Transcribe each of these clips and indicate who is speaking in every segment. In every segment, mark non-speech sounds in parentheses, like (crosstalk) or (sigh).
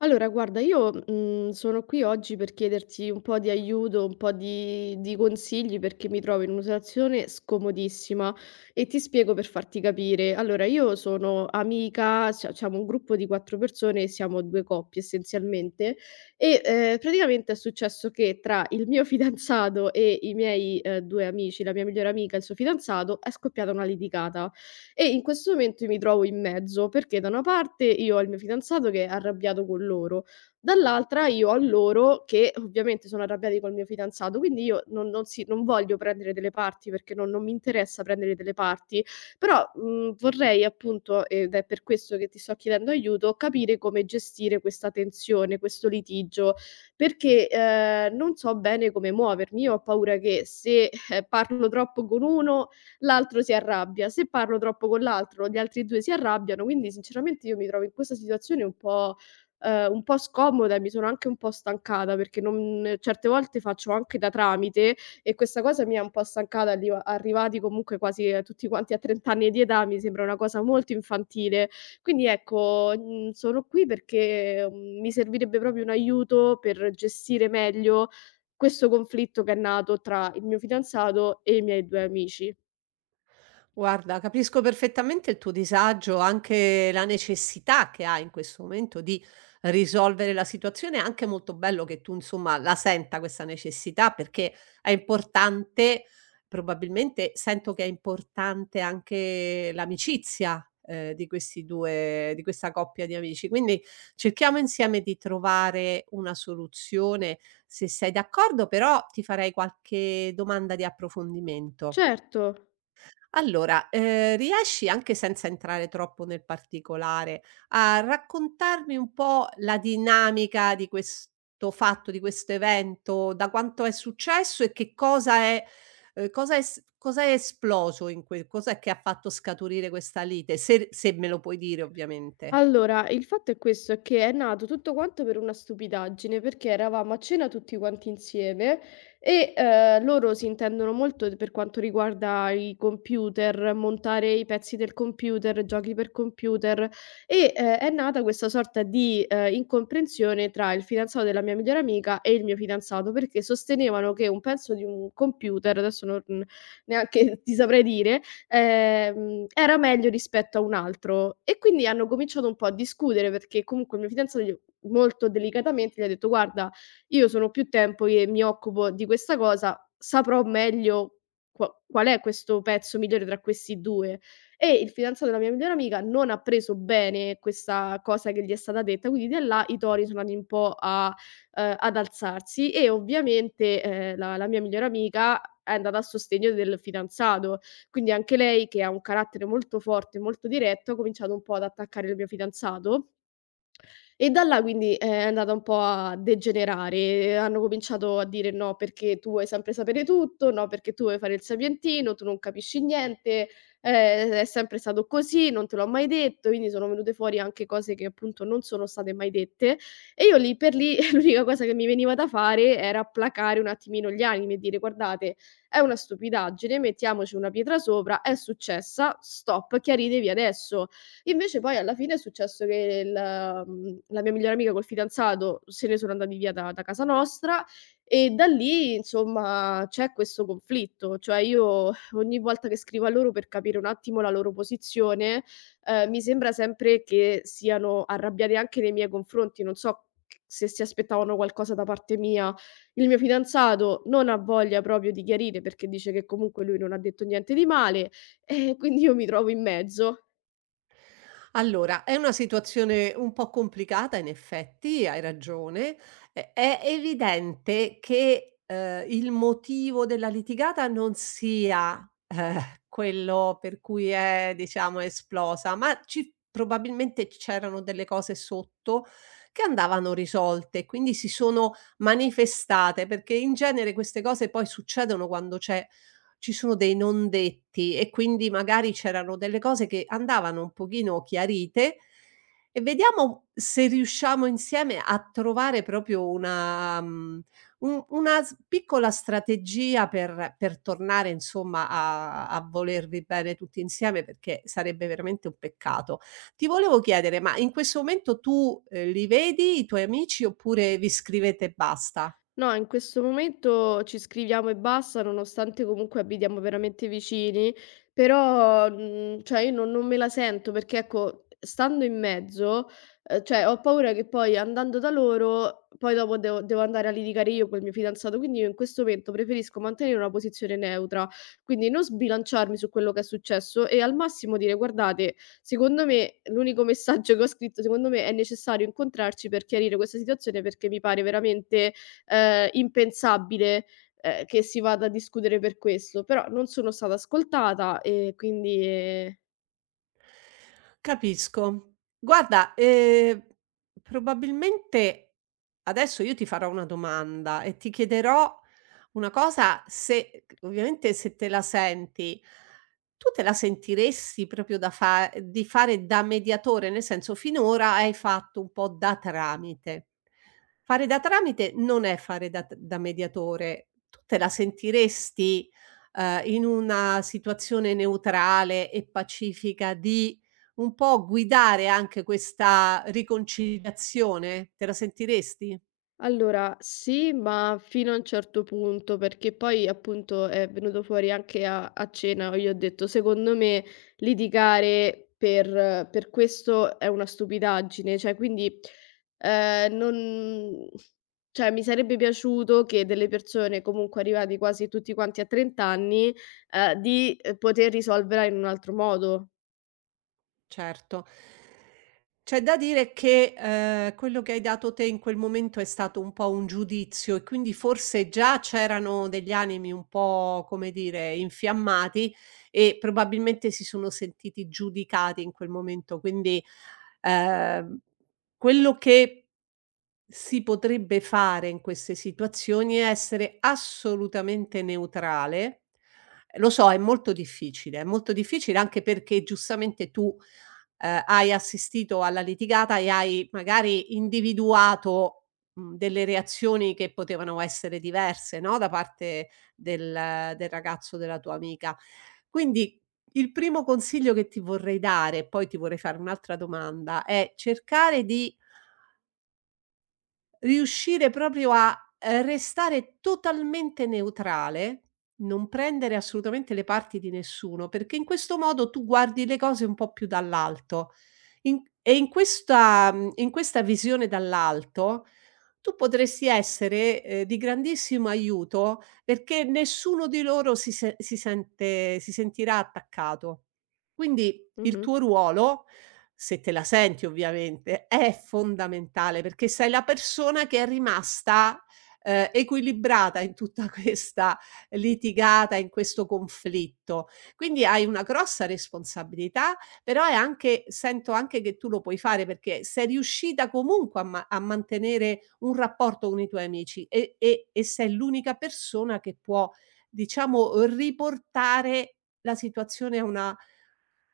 Speaker 1: Allora guarda io, sono qui oggi per chiederti un po' di aiuto, un po' di consigli perché mi trovo in una situazione scomodissima e ti spiego per farti capire. Allora io sono amica, cioè siamo un gruppo di 4 persone, siamo 2 coppie essenzialmente e praticamente è successo che tra il mio (laughs) fidanzato e i miei, 2 amici, la mia migliore amica e il suo fidanzato, è scoppiata una litigata. E in questo momento mi trovo in mezzo, perché da una parte io ho il mio fidanzato che è arrabbiato con loro, dall'altra io ho loro che ovviamente sono arrabbiati col mio fidanzato, quindi io non voglio prendere delle parti perché non mi interessa prendere delle parti, però, vorrei appunto, ed è per questo che ti sto chiedendo aiuto, capire come gestire questa tensione, questo litigio, perché, non so bene come muovermi. Io ho paura che se, parlo troppo con uno, l'altro si arrabbia. Se parlo troppo con l'altro, gli altri 2 si arrabbiano, quindi sinceramente io mi trovo in questa situazione un po' scomoda e mi sono anche un po' stancata perché non certe volte faccio anche da tramite e questa cosa mi ha un po' stancata, arrivati comunque quasi a tutti quanti a 30 anni di età, mi sembra una cosa molto infantile. Quindi ecco, sono qui perché, mi servirebbe proprio un aiuto per gestire meglio questo conflitto che è nato tra il mio fidanzato e i miei 2 amici.
Speaker 2: Guarda, capisco perfettamente il tuo disagio, anche la necessità che hai in questo momento di risolvere la situazione. È anche molto bello che tu, insomma, la senta questa necessità perché è importante, probabilmente sento che è importante anche l'amicizia, di questi due, di questa coppia di amici. Quindi cerchiamo insieme di trovare una soluzione. Se sei d'accordo, però ti farei qualche domanda di approfondimento.
Speaker 1: Certo.
Speaker 2: Allora, riesci, anche senza entrare troppo nel particolare, a raccontarmi un po' la dinamica di questo fatto, di questo evento, da quanto è successo e che cosa è s cosa è esploso, in que cos'è che ha fatto scaturire questa lite? Se me lo puoi dire, ovviamente.
Speaker 1: Allora, il fatto è questo, è che è nato tutto quanto per una stupidaggine, perché eravamo a cena tutti quanti insieme e loro si intendono molto d per quanto riguarda i computer, montare i pezzi del computer, giochi per computer e è nata questa sorta di, incomprensione tra il fidanzato della mia migliore amica e il mio fidanzato, perché sostenevano che un pezzo di un computer, adesso non neanche (laughs) ti saprei dire, era meglio rispetto a un altro. E quindi hanno cominciato un po' a discutere perché comunque il mio fidanzato gli molto delicatamente gli ha detto: "Guarda, io sono più tempo che mi occupo di questa cosa, saprò meglio qual è questo pezzo migliore tra questi 2". E il fidanzato della mia migliore amica non ha preso bene questa cosa che gli è stata detta, quindi da là i tori sono andati un po' a ad alzarsi e ovviamente, la mia migliore amica è andata a sostegno del fidanzato. Quindi anche lei, che ha un carattere molto forte, molto diretto, ha cominciato un po' ad attaccare il mio fidanzato e da là quindi è andata un po' a degenerare, hanno cominciato a dire: "No, perché tu vuoi sempre sapere tutto, no perché tu vuoi fare il sapientino, tu non capisci niente, è sempre stato così, non te l'ho mai detto", quindi sono venute fuori anche cose che appunto non sono state mai dette e io lì per lì (laughs) l'unica cosa che mi veniva da fare era placare un attimino gli animi e dire: "Guardate, è una stupidaggine, mettiamoci una pietra sopra, è successa, stop, chiaritevi adesso". Invece poi alla fine è successo che la mia migliore amica col fidanzato se ne sono andati via da casa nostra e da lì insomma c'è questo conflitto. Cioè io ogni volta che scrivo a loro per capire un attimo la loro posizione, mi sembra sempre che siano arrabbiate anche nei miei confronti, non so se si aspettavano qualcosa da parte mia. Il mio fidanzato non ha voglia proprio di chiarire perché dice che comunque lui non ha detto niente di male e quindi io mi trovo in mezzo.
Speaker 2: Allora, è una situazione un po' complicata in effetti, hai ragione. È evidente che, il motivo della litigata non sia, quello per cui è, diciamo, esplosa, ma ci probabilmente c'erano delle cose sotto che andavano risolte, quindi si sono manifestate, perché in genere queste cose poi succedono quando c'è ci sono dei non detti, e quindi magari c'erano delle cose che andavano un pochino chiarite, e vediamo se riusciamo insieme a trovare proprio una un una s piccola strategia per tornare, insomma, a volervi bene tutti insieme, perché sarebbe veramente un peccato. Ti volevo chiedere, ma in questo momento tu, li vedi i tuoi amici oppure vi scrivete e basta?
Speaker 1: No, in questo momento ci scriviamo e basta, nonostante comunque abitiamo veramente vicini, però, cioè io non me la sento perché, ecco, stando in mezzo, cioè ho paura che poi andando da loro, poi dopo devo andare a litigare io col mio fidanzato, quindi io in questo momento preferisco mantenere una posizione neutra, quindi non sbilanciarmi su quello che è successo e al massimo dire: "Guardate, secondo me l'unico messaggio che ho scritto, secondo me è necessario incontrarci per chiarire questa situazione perché mi pare veramente impensabile, che si vada a discutere per questo, però non sono stata ascoltata e quindi.
Speaker 2: Capisco. Guarda, probabilmente adesso io ti farò una domanda e ti chiederò una cosa, se c ovviamente se te la senti. Tu te la sentiresti proprio da fa di fare da mediatore? Nel senso, finora hai fatto un po' da tramite. Fare da tramite non è fare da t da mediatore. Tu te la sentiresti, in una situazione neutrale e pacifica, di un po' guidare anche questa riconciliazione? Te la sentiresti?
Speaker 1: Allora, sì, ma fino a un certo punto, perché poi appunto è venuto fuori anche a cena, io ho detto, secondo me litigare per questo è una stupidaggine, cioè quindi non. Cioè, mi sarebbe piaciuto che delle persone comunque arrivati quasi tutti quanti a 30 anni di poter risolverla in un altro modo.
Speaker 2: Certo. C'è da dire che, quello che hai dato te in quel momento è stato un po' un giudizio, e quindi forse già c'erano degli animi un po', come dire, infiammati, e probabilmente si sono sentiti giudicati in quel momento. Quindi, ehm, quello che si potrebbe fare in queste situazioni è essere assolutamente neutrale. Lo so, è molto difficile anche perché giustamente tu, hai assistito alla litigata e hai magari individuato, delle reazioni che potevano essere diverse, no, da parte del ragazzo della tua amica. Quindi il primo consiglio che ti vorrei dare, e poi ti vorrei fare un'altra domanda, è cercare di riuscire proprio a, restare totalmente neutrale, non prendere assolutamente le parti di nessuno, perché in questo modo tu guardi le cose un po' più dall'alto. In questa in questa visione dall'alto, tu potresti essere, di grandissimo aiuto, perché nessuno di loro si se si sente, si sentirà attaccato. Quindi il
Speaker 1: Mhm.
Speaker 2: tuo ruolo, se te la senti ovviamente, è fondamentale, perché sei la persona che è rimasta, equilibrata in tutta (laughs) questa litigata, in questo conflitto. Quindi hai una grossa responsabilità, però è anche, sento anche che tu lo puoi fare, perché sei riuscita comunque a mantenere un rapporto con i tuoi amici, e e sei l'unica persona che può, diciamo, riportare la situazione a una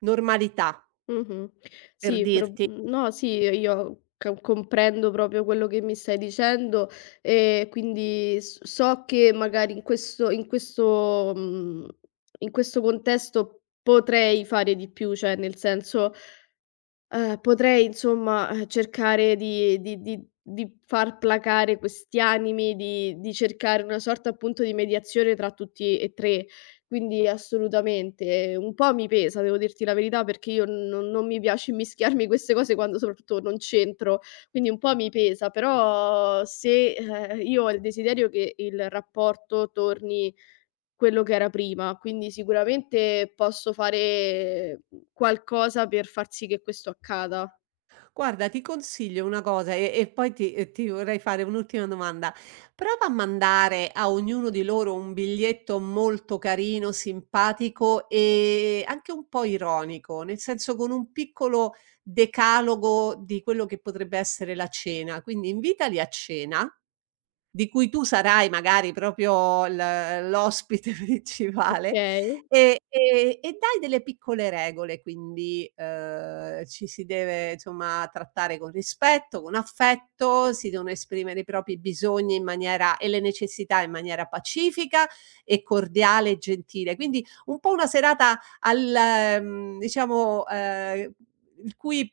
Speaker 2: normalità,
Speaker 1: Mh-mh.
Speaker 2: per
Speaker 1: Sì,
Speaker 2: dirti.
Speaker 1: no, sì, io ca comprendo proprio quello che mi stai dicendo, e quindi s so che magari in questo in questo contesto potrei fare di più, cioè nel senso potrei insomma, cercare di far placare questi animi, di cercare una sorta appunto di mediazione tra tutti e 3. Quindi assolutamente, un po' mi pesa, devo dirti la verità, perché io non mi piace immischiarmi in queste cose quando soprattutto non c'entro, quindi un po' mi pesa, però se, io ho il desiderio che il rapporto torni quello che era prima, quindi sicuramente posso fare qualcosa per far sì che questo accada.
Speaker 2: Guarda, ti consiglio una cosa, e poi ti, ti vorrei fare un'ultima domanda. Prova a mandare a ognuno di loro un biglietto molto carino, simpatico e anche un po' ironico, nel senso con un piccolo decalogo di quello che potrebbe essere la cena. Quindi invitali a cena, di cui tu sarai magari proprio l'ospite (laughs) principale,
Speaker 1: Okay.
Speaker 2: e e dai delle piccole regole. Quindi, ci si deve, insomma, trattare con rispetto, con affetto, si devono esprimere i propri bisogni in maniera, e le necessità in maniera pacifica e cordiale e gentile. Quindi un po' una serata al, diciamo, il cui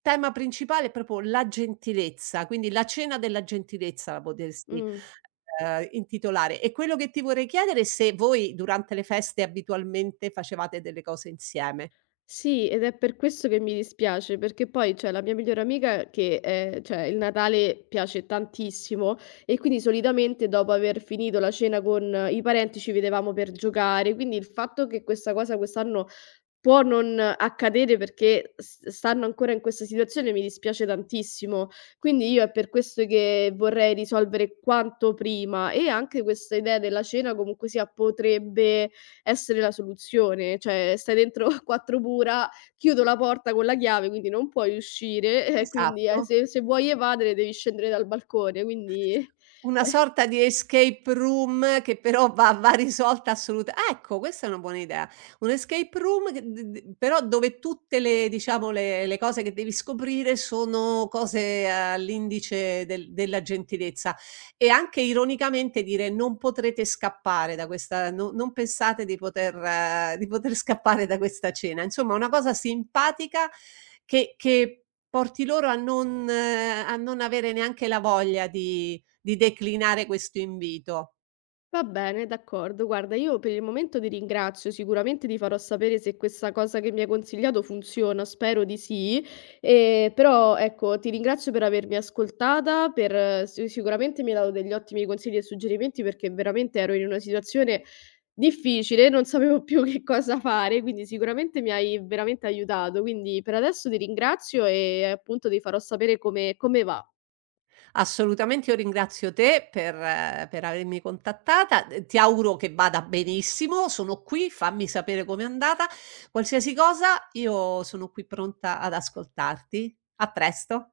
Speaker 2: tema principale è proprio la gentilezza. Quindi la cena della gentilezza la potresti,
Speaker 1: Mh.
Speaker 2: Intitolare. E quello che ti vorrei chiedere è se voi durante le feste abitualmente facevate delle cose insieme.
Speaker 1: Sì, ed è per questo che mi dispiace, perché poi c'è la mia migliore amica che, cioè il Natale piace tantissimo e quindi solitamente dopo aver finito la cena con i parenti ci vedevamo per giocare, quindi il fatto che questa cosa quest'anno può non accadere perché s stanno ancora in questa situazione, mi dispiace tantissimo. Quindi io è per questo che vorrei risolvere quanto prima e anche questa idea della cena comunque sia potrebbe essere la soluzione. Cioè stai dentro (laughs) a 4 mura, chiudo la porta con la chiave, quindi non puoi uscire, (laughs) quindi,
Speaker 2: Esatto.
Speaker 1: se vuoi evadere devi scendere dal balcone, quindi
Speaker 2: Una
Speaker 1: (laughs)
Speaker 2: sorta di escape room, che però va risolta, assolut ecco, questa è una buona idea. Un escape room che d d però, dove tutte, le diciamo, le cose che devi scoprire sono cose all'indice della gentilezza, e anche ironicamente dire: "Non potrete scappare da questa, non pensate di poter, di poter scappare da questa cena." Insomma, una cosa simpatica che porti loro a non, a non avere neanche la voglia di declinare questo invito.
Speaker 1: Va bene, d'accordo. Guarda, io per il momento ti ringrazio, sicuramente ti farò sapere se questa cosa che mi hai consigliato funziona, spero di sì, e però ecco, ti ringrazio per avermi ascoltata, sicuramente mi hai dato degli ottimi consigli e suggerimenti perché veramente ero in una situazione difficile, non sapevo più (laughs) che cosa fare, quindi sicuramente mi hai veramente aiutato, quindi per adesso ti ringrazio e appunto ti farò sapere come va.
Speaker 2: Assolutamente, io ringrazio te per, per avermi contattata, ti auguro che vada benissimo, sono qui, fammi sapere com'è andata. Qualsiasi cosa, io sono qui pronta ad ascoltarti. A presto.